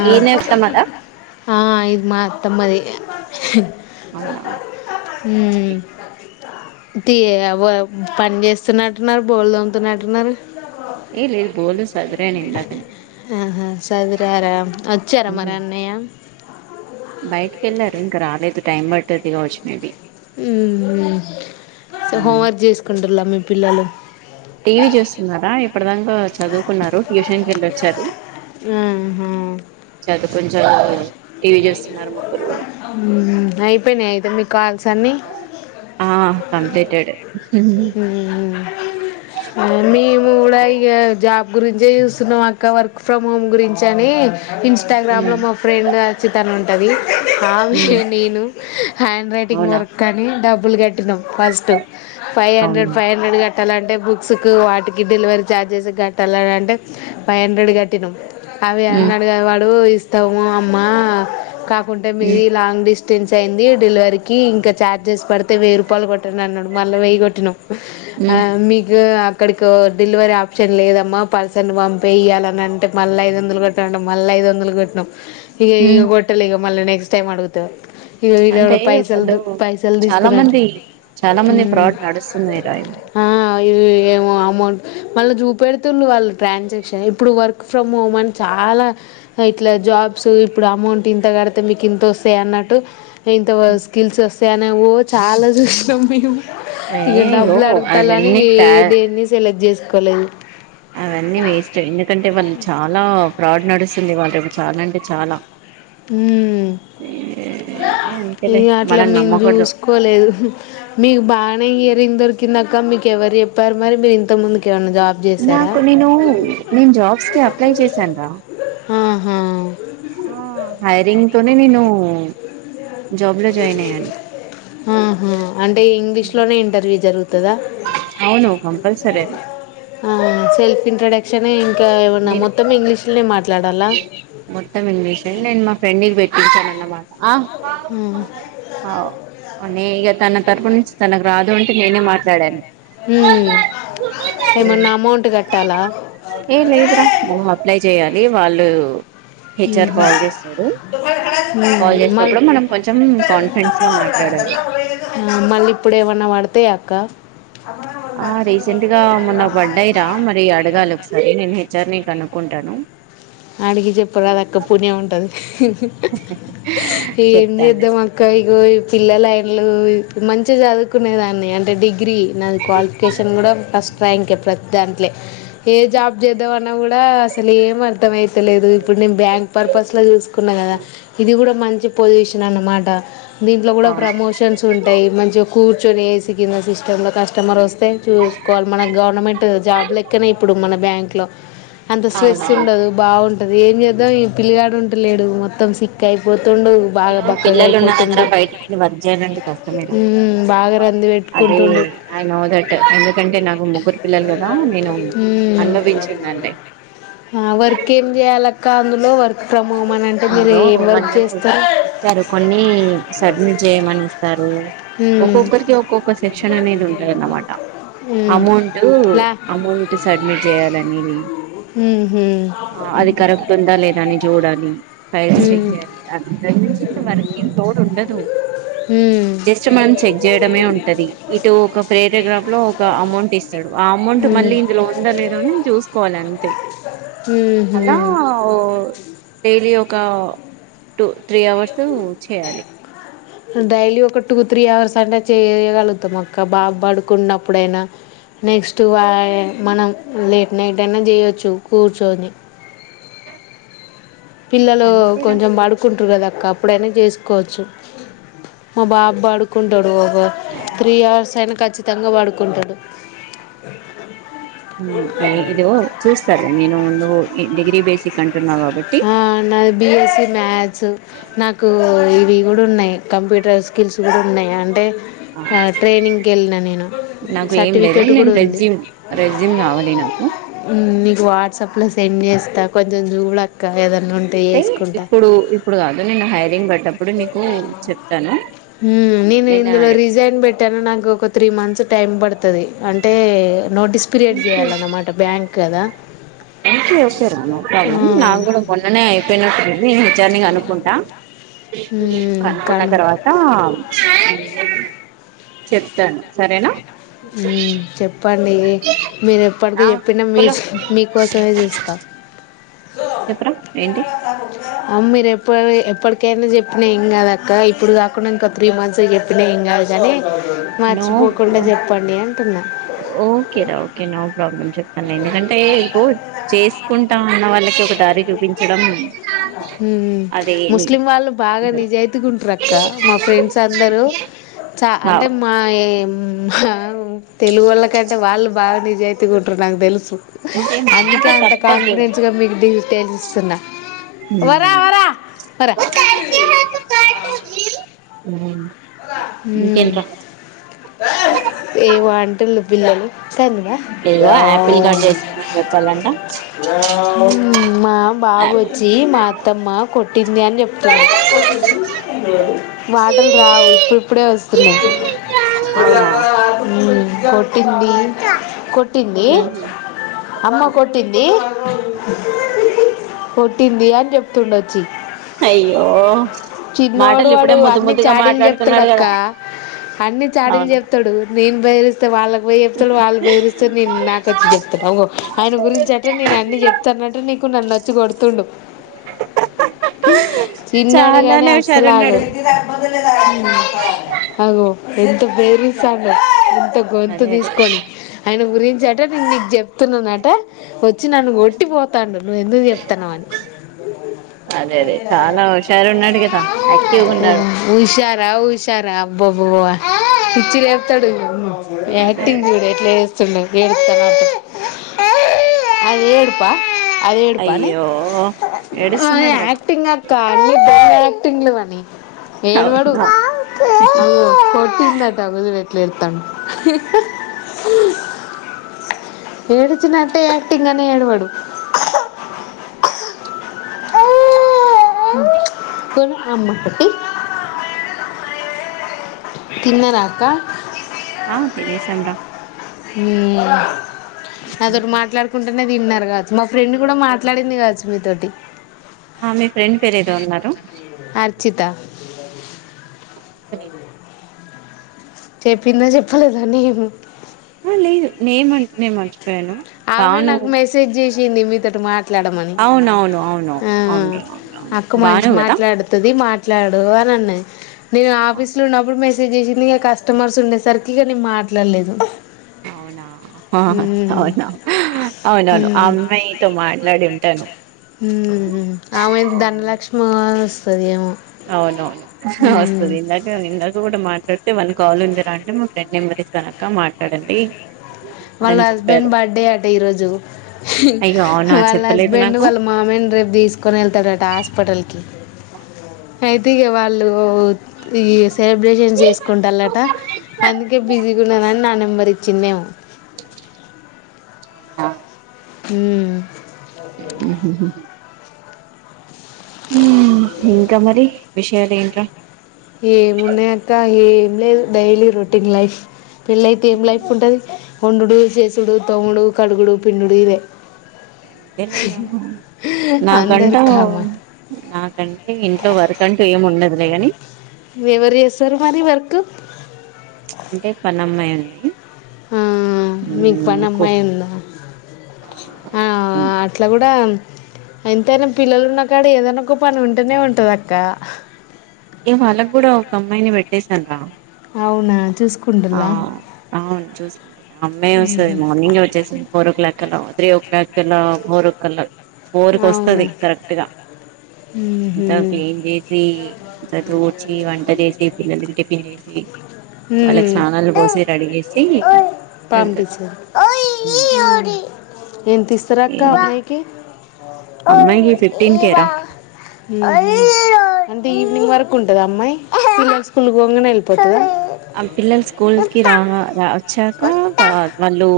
ఆ ఏనే ఉతమదా ఆ ఇది మా అతమ్మది అవునా మ్మ్ పని చేస్తున్నట్టున్నారు బోలు దోమ్ముతున్నట్టున్నారు ఏ లే బోలస్ ఆహా చదిరారా వచ్చారా మరి అన్నయ్య బయటికెళ్లారు ఇంకా రాలేదు టైం పట్టుత్తుది కావచ్చు మేబీ ఊహు హోంవర్క్ చేసుకుంటుల్లా మీ పిల్లలు టీ వీ చూస్తున్నారా ఇప్పుడు దంక చదువుకున్నారు ట్యూషన్ కెళ్ళొచ్చారు ఆహా చతా కొంచెం టీ వీ చూస్తున్నారు ముగ్గురు గుడా మ్మ్. అయిపోయినాయి అయితే మీ కాల్సన్నీ ఆ కంప్లీటెడే మ్మ్ మేము గుడ ఇగ జాబ్ గురించే చూస్తున్నామక్క వర్క్ ఫ్రమ్ హోమ్ గురించని ఇన్స్టాగ్రామ్ లో మా ఫ్రెండ్ అచ్చితన్ ఉంటంది ఆమి నేను హ్యాండ్ రైటింగ్ అవునా వర్కనీ డబ్బులు కట్టినం ఫస్ట్ ఫైవ్ హండ్రెడ్ అవునా ఫైవ్ హండ్రెడ్ కట్టాలంటే బుక్స్ కు వాటికి డిలివరీ ఛార్జెస్ కట్టాలనంటే ఫైవ్ హండ్రెడ్ కట్టినం అవి అన్నడుగా వాడు ఇస్తాము అమ్మ కాకుంటే మీది లాంగ్ డిస్ట్ స్టెన్స్ అయింది డిలివరికి ఇంక ఛార్జెస్ పడితే వెయ్యి రూపాయలు కొట్టండన్నడు మళ్ళ వెయ్య కొట్టినం. ఆ మీగు అక్కడికొ డిలివరీ ఆప్షన్ లేదమ్మా పర్సెన్ పంపెయ్యాలని అంటే మళ్ళా ఐదొందలు కొట్టాలంట్ మళ్ళ ఐదు వందలు గొట్నం ఇగ ఏం కొట్టలే ఇగ మళ నెక్స్ట్ టైమ్ అడుగుతే అంటే వాళ్ళు పైసల్దు పైసలు చాలా తీసుకున్నట్టు మంది చాలా ఫ్రాడ్ నస్తున్నయిరా ఇవి ఆ ఏమో అమౌంట్ మళ్ళ జూపెడుతుండు వాళ్ళు ట్రాన్సాక్షన్ ఇప్పుడు వర్క్ ఫ్రమ్ హోమ్ అని చాలా లా ఇట్లా జాబ్స్ ఇప్పుడు అమౌంట్ ఇంత గడితే మీకు ఇంతొస్తయన్నట్టు ఇంత స్కిల్స్ వస్తాయ అని వో చాలా చూస్నం మేము ఇగ ఏగో డబ్బులు అడుగుతల్లని అవన్నీ ఏ తా దేన్ని సెలెక్ట్ చేసుకోలేదు అవన్నీ వేస్ట్ ఎందుకంటే వాళ్ళు చాలా ఫ్రాడ్ నడుస్తుంది [inaudible] చాలంటే చాలా ఉమ్ అంతేలే ఇంగ అట్ల మనల్ని మేం నమ్మకూడదు జూసుకోలేదు మీకు బానే దొరికిందక్క మీకెవరు చెప్పారు మరి మీరు ఇంత ముందుకే నాకు నేను నేను జాబ్స్ కి అప్లై చేశాను రా ఆహా ఆ హైరింగ్ తోనే నేను జాబ్ లో జాయిన్ అయ్యాను ఆహా అంటే ఇంగ్లీష్ లోనే ఇంటర్వ్యూ జరుగుతు అవును కంపల్సరీ అది ఆ సెల్ఫ్ ఇంట్రడక్ట్ క్షనే ఇంకా ఏమైన్నా నేను మొత్తం ఇంగ్లీష్లోనే మాట్ మొత్తం ఇంగ్లీషులోనే నేను మా ఫ్రెండికి పెటించ అన్న మాట ఆ, ఉమ్. ఆ నేఇగ తనక్ తరపు నుంచి తనకు రాదు అంటే నేనే మాట్లాడాను హ్మ్ నువ్వప్లై జెయ్యాలి వాళ్ళు హెచ్ ఆర్ కాల్ చేస్తారు మ్మ్ కాల్ మల్ చేసినప్పుడు మనం కొంచెం కాన్ఫిడెన్స్ గా మాట్లాడాలి ఆ మళ్ళిప్పు ఏవన్నా వడతయా అక్క ఆ రీసెంట్ గా మొన్న బడ్డాయిరా మరి అడగాలి ఒకసారి నేను హెచ్ ఆర్ నీ కనుక్కుంటానూ. అడిగి జెప్ప రాదక్క పుణ్యం ఉంటది. ఏం చెప్తాను నేను చేద్దమక్క యిగో యి పిల్లలైన్లూ మంచిగ జదువుకునే దాన్ని అంటే డిగ్ గ్రీ నాది క్వాలిఫికేషన్ గుడా ఫస్ట్ ర్యాంకే ప్రత్ దాంట్లె ఏ జాబ్ జేద్దమన్నా గూడా అసలేం అర్ ఇష్టం అయితేలేదు ఇప్పుడు నేను బ్యాంక్ పర్పస్ లో జూసుకున్న గదా ఇది గుడా మంచి పొజిషన్ అన్నమాట. దీంట్లో గూడ అవును ప్రమోషన్స్ ఉంటయి మంచి కూర్చొనేసి కింద సిస్టంలో కస్టమరొస్తే చూసుకోవాలి మన గవర్నమెంట్ జాబ్ లెక్కనే ఇప్పుడు మన బ్యాంక్ లో అంత స్ట్రెస్ అవునవును ఉండదు. ఉంటది. ఏం చేద్దాం ఈ పిల్లిగాడు ఉంటలేడు మొత్తం సిక్కయిపో తుండు బాగ అయ్యో పిల్లలు ఉన్న దగ్గర బక్కగయిపోతుండు బయటికి వర్క్ చేయాలంటే ఊ బాగ రంది వెట్టుకు ఉమ్మ్ ఐ నో దట్ ఎందుకంటే నాకు ముగ్గురు పిల్లలు గదా నేను ఉమ్. అనుభవించున్నాను. [unintelligible] ఆ వర్క్ ఏం జేయాలక్క అందులో వర్ అందులో వాళ్ళు చేస్తారు ఇస్తారు కొన్నీ సబ్మిట్ జేయమని ఇస్తారు. ఉమ్ ఒక్కొక్కరికి ఒక్కొక్క సెక్షన్ అనేది ఉంటదన్నమాట. ఉమ్ అమౌంటూ లా అమౌంట్ సబ్మిట్ జేయాలని మీ ఉహూ ఆ అది కరెక్ట్ ఉందా లేదా అని జూడాలీ. ఫైల్స్ చెక్ ఉమ్ చేయాలి అంతకు మించి ఇంక వర్క్ ఏం లోడుండదు. ఊ జస్ట్ మనం చెక్ జేయడమే ఉంటది ఇటు ఒక పేరగ్రాఫ్ లో ఒక అమౌంట్ ఇస్తడు ఆ అమౌంట్ మ ఉమ్ మళ్ళీ ఇందులో ఉందలేద అని చూసుకోవాలంతే ఉహు అలా ఓ లీ ఒకా టు త్రీ అవర్సూ చేయాలి. డైలీ ఒక టూ త్రీ అవర్స్ అంటే చేయ్యగలుగుతం అక్క బాబడుకున్నప్పుడైనా నెక్స్ట్ వా మనం లేట్ నైట్ అయిన జేయొచ్చు కూర్చోని పిల్లలూ అంతేరా కొంచెం బడుకుంట్రు గదక్క అప్పుడైనా జేసుకోవచ్చు. మా బాబడుకుంటాడు అబ త్రీ అవర్స్ అయిన ఖచ్చితంగ బడుకుంటడు. ఊ ఇదో చూస్తార నేను నువ్ డిగ్రీ బేసిక్ కం ఆ నాది బిఎస్సి మ్యాథ్స్ నాకూ ఇ వి గూడున్నయి కంప్యూటర్ స్కిల్స్ గూడున్నయి అంటే ఆ ట్రైనింగ్ కెళ్ళిన నేను నాకు ఏం లేదు సర్టిఫికేట్ నేను కూడా ఉంది రెజ్యూమ్ రెజ్యూమ్ కావాలి నాకు నీకు వాట్సాప్ లో సెండ్ చేస్తా కొంచెం జూడక్క ఏద అంటే ఇప్పుడు ఇప్పుడు గాదు నేను హైరింగ్ బడ్డ హ్మ్ నేను ఇందులో రిజైన్ బెట్టాను నాకు ఒక త్రీ మంత్స్ టైం పడుతది అంటే నోటీస్ పిరియడ్ జేయాలన్నమాట బ్యాంక్ కదా నీకే అవసరం నో ప్రాబ్లం, నా కూడా మొన్ననే అయిపోయినట్టుంది. ఇద్దర్ని కనుకుంటా. అనుకున్న కను తర్వాతా. చెప్తాను సరేన. ఉమ్ చెప్. చెప్పండి, మీరు ఆ ఎప్పటికీ యేప్పినా మీ స్, మీకోసమే జుస్తా. చెప్పరా ఏంటి [unintelligible] ఆమ్ మీరు ఎప్పుడు ఎప్పటికైనా జెప్పినా ఏం గా దక్క, ఇప్పుడు కాకుండా ఇంకో త్రీ మంత్స్ జెప్పిన ఏ. ఎం గాదు గని, నో మర్చిపోకుండా జెప్పండి అంటున్నా. ఓకేరా ఓకే నో ప్రాబ్లమ్ చెప్తానేను, ఎందుకంటే ఇపూడ్, చేసుకుంటాం అన్న వాళ్లే. ఏటో ఒక దారి చూపించడంమ్. ఉమ్ ముస్లిం వాళ్ళు బాగా నిజాయితీగా ఉంట్ర అక్క, మా ఫ్రెండ్స్ అందరూ. చ అంటే అవ్ మా యే మా. ఉమ్ తెలుగోళ్ళకంటే వాళ్ళు బాగా నిజాయితీగా ఉంటరు నాకు తెలుసు అంటే మాట అందుకే అంత తప్పదు కాన్ఫిడెన్స్గా మీకు డీటెయిల్స్ ఇస్తున్న వరా వరా వర ఉమ్ ఉమ్ ఏవో అంటుళ్లు పిల్లలు కన్నుగా ఏగో ఆపిల్ కట్ చేసిమని చెప్పాలంట ఉమ్ మా బాబు యాపిల్ వచ్చి మా అత్తమ్మ కొట్టింది అని చెప్తడు మాటలు రావు ఇప్పుడుప్పుడే వస్తున్నాయి అవునా ఉమ్ కోటింది కొ కొట్టింది ఉహు అమ్మ కొట్టింది కొట్టింది అని చెప్తుండొచ్చి అయ్యో మాటలు ఇప్పుడే ముద్దు ముదుగా మాట్లాడు ప్తాడక్క అన్ని చాడీలు అవును చెప్తాడు నేను బెదిరిస్తే వాళ్ళ పోయ చెప్తడు వాళ్ బెదిరిస్తే నేను నాకు వచ్చి చెప్తానుంకో ఆయన గురించి అట్టే నేను అన్ని చెప్తానన్నట్టే నీకు నన్ను వచ్చు కొడుతుండు చిన్నోడు గనీ చాలానే అసలు హుషారున్నాడు ఆగడు ఉమ్ అగో ఎంత బేరస్త ఎంత గొంతు అదే అదే తీసుకొని ఆయన గురించి అంట నేను నిక్ చేప్ ప్తున్నంనట వచ్చి నన్ను కొట్టి పోతాండు నువ్వు ఎందుకు చెప్తాన్నావ్ అని అదే అదే చాలా హుషారు ఉన్నాడు కదా యాక్టివ్గా ఉన్నాడు హుషారా హుషారా అబ్బ అబ్బబ పిచ్చి లేపుతాడు అదే యాక్టింగ్ అదే జూడు ఎట్ల చెస్ స్తుండో ఏం ఏడుస్తానట్టు ఏడుపా అది ఏడుపానే అయ్యో ఏడుస్తున్నాడు కదా ఏడువడు అవునా అ కొట్టిందంట అగో చూడు ఎడుతాండు ఏడిచినట్టే యాక్టింగ్ గనే ఏడువాడు అమ్మ కుట్టి తిన్నరా అక్కా ఆ తినేశం రా ఉమ్ నాతోటి మాట్లాడుకుంటా తిన్నారు కావచ్చు మా ఫ్రెండ్ కూడా మాట్లాడింది కావచ్చు మీతోటి ఆ మీ ఫ్రెండ్ పేరు ఏదో అన్నారు చిత తెలీదు చెప్పిందా చెప్పలేద నేము అ లేదు నేం అంటే నెన్ మ ఆమె నాకు మెసేజ్ చేసింది మీతోటి మా మాట్లామని అవునవును అవునవును అవునురా అవునవును అక్క భాను మంచి కదా మాట్లాడుతది మాట్ల ట్లాడు అని అన్నది నేను ఆఫీస్ లో ఉన్నప్పుడు మే సేజ్ చేసింది ఇక కస్టమర్స్ ఉండేసరికి ఇక నేను మాట్లాడలేదు అవునా ఉమ్ అవునా అవునవును ఆ ఉమ్ అమ్మాయితో మాట్లాడి ఉంటాను ఉమ్ ఆమెది ధనలక్ష్మి వస్తది ఏమో అవునవును ఉమ్ వస్తది ఇందక ఇందక కూడా మాట్ వన్ కాల్ ఉందిరా అంటే మా ఫ్రెండ్ నెంబర్ ఇస్తానక్క మాట్లాడండి వాళ్ళ అని చెప్పారు హస్బెండ్ బర్త్డే అట ఈరోజు అయ్యో అవునా వాళ్ళ చెప్పలేదు హస్బెండ్ నాకు వాళ్ళ మామయ్య నీ రేపు తీసుకొని వెళ్తాడట హాస్పిటల్ కి అయితే ఇగ వాళ్ళు ఈ సెలబ్రేషన్ చేసుకుంట లట అందుకే బిజీగా ఉన్నానని నా నెంబర్ ఇచ్చిందేమో అవునా ఉం ఉహుహు ఉమ్ ఇంకా మరి విషయాలు ఏంట్రా ఏమున్నాయి అక్క ఏం లేదు డైలీ రొటీన్ లైఫ్ పెళ్ళైతే ఏం లైఫ్ ఉంటది వొండుడు చేసుడు తోముడు కడుగుడు పిండుడు ఇవే అంతేలే దినాము అందరు నాకంటూ కామన్ నాకంటే ఇంట్లో వరకంటూ ఏమి ఉండదులే గని ఎవరు జేస్తారు మరి వర్కు అంటే [unintelligible] ఆ మీకు పని ఉమ్ అమ్మాయి కుక్ ఉందా ఆ ఆ అట్ల గుడా ఎంతైనా పిల్లలు ఉన్న కాడ ఏదనా ఒక పని ఉంటేనే ఉంటదక్క ఏ వాళ్ళకు కూడా ఒక అమ్మాయిని పెట్టేశాను రా అవునా చూసుకుంటల్ల చూసుకుంటుంది ఆ అమ్మాయె వస్తది మార్నింగే వచ్చేస్తది ఫోర్ ఓ క్లాక్ కల్ల త్రీ ఓ క్లాక్ కలా ఫోర్ ఒక కలా ఫోర్ కు వస్తది కరెక్ట్ గా హు అంత క్లీన్ చేసి అంత తూడ్చి వంట చేసి పిల్లలకి టి పిన్ చేసి వాళ్ళకు మ్మ్. స్నానాలు పోసి రడిజేసి పంపించారు ఎంత ఇస్తారు అక్క అమ్మాయి కి అమ్మాయికి ఉ ఫిఫ్టీన్ కేరా అంటే త ఈవనింగ్ వరకు ఉంటద అమ్మాయ్ పిల్లలు స్కూల్ కి పోంగనే వెళ్ళిపోతదా ఆమ్ పిల్లలు స్కూల్ కి రా రా వచ్చాక వా వాళ్ళు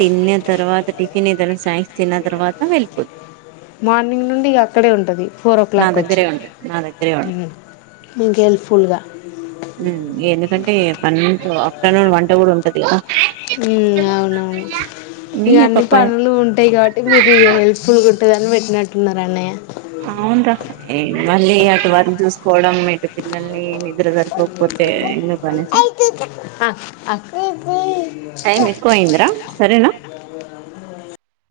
తిన్న తర్వాత టిఫిన్ ఏదైనా స్నాక్స్ తిన్న తర్వాత వెళ్ళిపోద్ మార్నింగ్ నుండి ఇగ అక్కడే ఉంటది ఫోర్ ఓ నా క్లాక్ వచ్చి దగ్గరే ఉంటది నా దగ్గరె ఉంటది మీకు హెల్ప్ఫుల్గా ఉమ్ ఎందుకంటే [unintelligible] ఆఫ్టర్నూన్ వంట కూడా ఉ ఉ అవునవును మీ ఇగ అన్ని పప్పాయ పనులు ఉంటాయి కాబట్టి మీకు ఇక హెల్ప్ ఫుల్ ఉంటదని పెట్టినట్టున్నారు అన్నయ్య అవున్ రా ఈ మళ్ళీ అటు వర్కు చూసుకోవడం ఇటు పిల్లల్ని నిద్ర సరిపోకపోతే ఎందుకనేసి ఆ ఆ అయిందా రా సరేనా